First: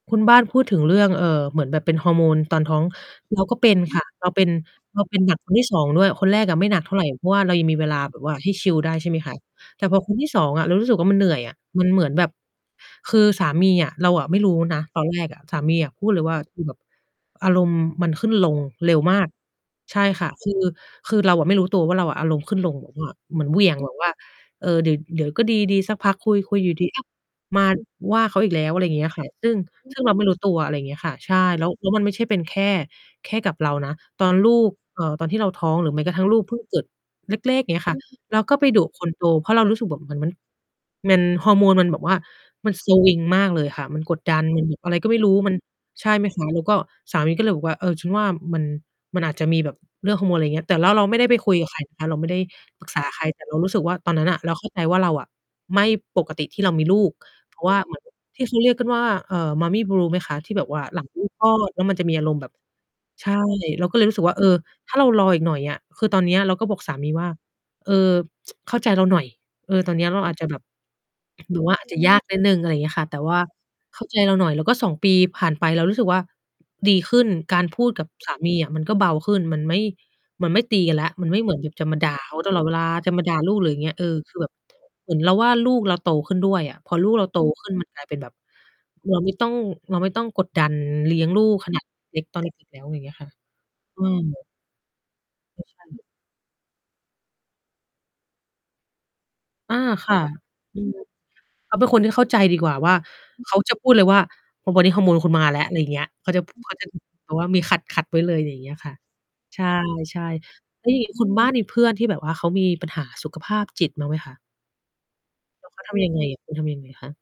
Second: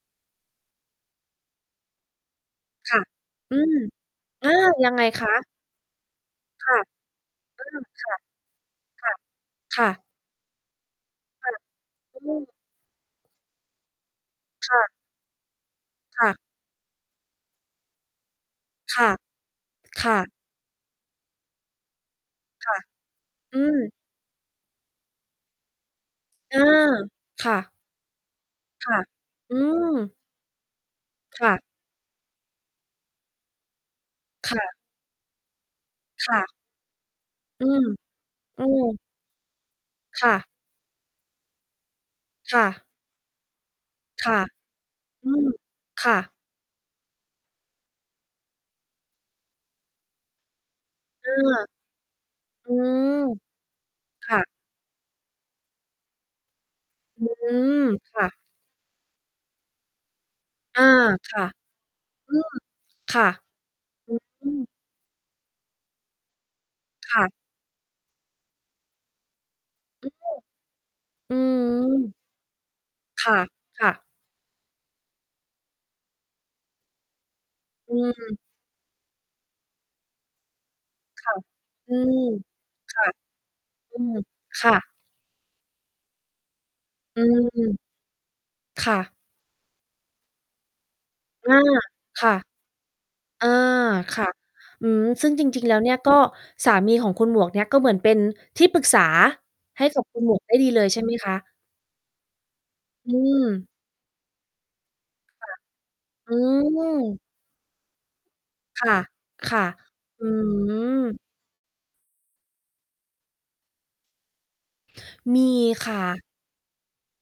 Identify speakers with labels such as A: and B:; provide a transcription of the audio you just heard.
A: คุณบ้านพูดถึงเรื่อง เอ่อ เหมือนแบบเป็นฮอร์โมนตอนท้อง
B: ค่ะ
A: เราก
B: อ
A: ็
B: ื
A: เป็
B: ม
A: นค่ะ เราเป็
B: อา
A: น
B: ยัง
A: เ
B: ไ
A: ร
B: ง
A: าเป็น
B: ค
A: หนัก
B: ะ?
A: คนที่ 2 ด้วย คนแรกอะไม
B: ค
A: ่
B: ่
A: หน
B: ะ
A: ักเท่าไร เพราะว่าเรา
B: อ
A: ย
B: ื
A: ังมี
B: ม
A: เวลา
B: ค่
A: แ
B: ะ
A: บบว่าให้ชิลได้ ใ
B: ค
A: ช่
B: ่ะ
A: ไหมคะ
B: ค
A: แต
B: ่
A: ่พอ
B: ะ
A: คนที่ 2 อะ เรารู้สึกว่า มันเหนื่อย
B: ค
A: อ
B: ่ะ
A: ะมันเหมือน
B: อื
A: แบบ
B: ม
A: คือสามีอะเราอะไม่รู้
B: ค
A: น
B: ่
A: ะ
B: ะ
A: ตอนแรกอะสามีพูดเล
B: ค
A: ย
B: ่
A: ว
B: ะ
A: ่า "คือแบบอารมณ์มันขึ้นลงเร็
B: ค
A: ว
B: ่ะ
A: มาก" ใช
B: ค
A: ่
B: ่
A: ค่ะ
B: ะ
A: คือ คือเราอะไม่รู้ตัวว่าเราอารมณ์ขึ้นล
B: ค่
A: ง
B: ะ
A: เหมือนว่า เหมือน
B: อ
A: เห
B: ื
A: วี่ยง แบ
B: ม
A: บว่า เอ่อ เดี๋ยว เดี๋ยวก็ดี ดีสักพักคุย คุ
B: อ
A: ย
B: า
A: อยู่ดี ๆ อ้าว!
B: ค่
A: มา
B: ะ
A: ว่าเขาอีกแล้ว อะไร
B: ค
A: อย่า
B: ่
A: ง
B: ะ
A: เงี้ย ค่ะ ซึ่
B: อื
A: ง ซึ่งเร
B: ม
A: าไม่รู้ตัว อะไรอย่างเงี้ยค่ะ ใช
B: ค
A: ่
B: ่
A: แ
B: ะ
A: ล้ว แล้วมันไม่ใช่เป็นแค่ แค่กับเรานะ ตอนล
B: ค่
A: ูก
B: ะ
A: เอ่อ ตอนที่เราท้อง หรือแม้กระทั่ง
B: ค
A: ลู
B: ่
A: กเ
B: ะ
A: พิ่งเกิดเล็ก ๆ
B: อื
A: อย่างเงี้
B: ม
A: ยค่ะ เราก็
B: อื
A: ไปดุ
B: ม
A: คนโตเพราะเรารู้สึกแบบเหมือน
B: ค
A: มัน
B: ่ะ
A: มัน ฮอร์โมนมันแบบว่า
B: ค่
A: มัน
B: ะ
A: สวิงมากเลยค่ะ มันกด
B: ค
A: ด
B: ่
A: ั
B: ะ
A: น มันอะไรก็ไม่
B: อ
A: ร
B: ื
A: ู้
B: ม
A: มัน ใช
B: ค่
A: ่ไหม
B: ะ
A: คะ แล้วก็สามีก็เลยบอกว่า เออ ฉันว่ามัน มันอาจจะมีแบบเรื่องฮอร์โมน อะไรอย่างเงี้ย แต่ ร เราไม่ได้
B: เอ
A: ไปคุ
B: อ
A: ยกับใครนะคะ เราไม่ได้
B: อื
A: ปรึกษาใค
B: ม
A: ร แต่เรารู้สึกว่าตอนนั้
B: ค
A: นอ
B: ่
A: ะ
B: ะ
A: เราเข้าใจว่าเราอะ ไม่ปกติที่เรามีลูก
B: อื
A: เพราะว่า
B: ม
A: เหมือน
B: ค่ะ
A: ที่เขาเรียกกันว่า เอ่อ Mommy blue ไหมคะ? ที่แบบว
B: อ
A: ่า
B: า
A: หลังเพิ่ง
B: ค
A: ค
B: ่ะ
A: ลอด แล้วมันจะมีอาร
B: อื
A: มณ์แบ
B: ม
A: บ
B: ค่
A: ใ
B: ะ
A: ช่ เราก็เลย
B: อ
A: ร
B: ื
A: ู้สึกว่า เออ
B: ม
A: ถ้าเรารออีกหน่อยอะ คือตอนเนี้ยเราก็บอกสามี
B: ค่
A: ว่า
B: ะ
A: "เอ่อ เข้าใจเราหน่อย เอ่อ ตอนเนี
B: อ
A: ้
B: ื
A: ย
B: อ
A: เราอาจจะแบบ
B: อื
A: หรือว่า อาจจะย
B: ม
A: ากนิดหนึ่ง" อะไรอย่างเงี้ยค่ะ แต่
B: ค
A: ว
B: ่
A: ่
B: ะ
A: า
B: ค่
A: เข
B: ะ
A: ้าใจเราหน่อย แล้วก็ 2 ปีผ่านไป เรารู้สึกว่าดีขึ้น การพู
B: อ
A: ด
B: ื
A: กับส
B: ม
A: ามีอะมันก็เบาขึ้น มันไม่ มันไม่ตีกันแล้ว
B: ค
A: มัน
B: ่ะ
A: ไม่เหมือนแบบจะ
B: อื
A: มาด่า
B: ม
A: เขาตลอดเวลา
B: ค่ะ
A: จะมาด่าลูก หรืออย่างเงี้
B: อื
A: ย เอ
B: ม
A: อ คือแบบ
B: ค่ะ
A: เหมือนเราว่าลูกเราโตขึ้นด้วยอะพอลูก
B: อื
A: เราโต
B: ม
A: ขึ้นมันกลายเป็นแบบ
B: ค่ะ
A: เราไม่ต้อง เราไม่ต้องกดดันเลี้ยงลู
B: อา
A: กขนาดเล็
B: ค
A: ก
B: ่ะ
A: ตอนเด็ก ๆ แล้ว อะไรอย่างเงี้ยค่ะ
B: อา
A: อืม
B: ค่ะ อืม ซึ่งจ
A: เ
B: ร
A: อ
B: ิ
A: อ
B: ง ๆ แล
A: ใ
B: ้
A: ช
B: วเนี่ย
A: ่
B: ก็ สามีของคุณหมวกเนี่ย ก็เหมือนเป็นที่ปรึกษา
A: อา
B: ให้กับ
A: ค
B: ค
A: ่
B: ุ
A: ะ
B: ณหมวก ได้ดี
A: ค
B: เล
A: ือ
B: ย ใช่ไหม คะ?
A: เขาเป็นคนที่เข้าใจดีกว่าว่า
B: อื
A: เขา
B: ม
A: จะพูดเลยว่า "วันนี้ฮอร์โมนคุณม
B: ค
A: า
B: ่ะ
A: แล้ว" อะไรอย่างเงี้ย เข
B: อ
A: า
B: ื
A: จะพูด เขาจะ
B: ม
A: แบบว่ามีขัด ๆ ไว้เลย อะไรอย่างเนี้ย
B: ค
A: ค
B: ่
A: ่ะ
B: ะ ค
A: ใ
B: ่
A: ช่
B: ะ
A: ใช่
B: อื
A: แล้วอย่างนี้
B: ม
A: คุณบ้านมีเพื่อนที่แบบว่าเขามีปัญหาสุขภาพจิตมั่งไหมคะ?
B: มี
A: แล้วเขา
B: ค
A: ท
B: ่ะ
A: ำยังไงอะ คุณทำยังไงคะ?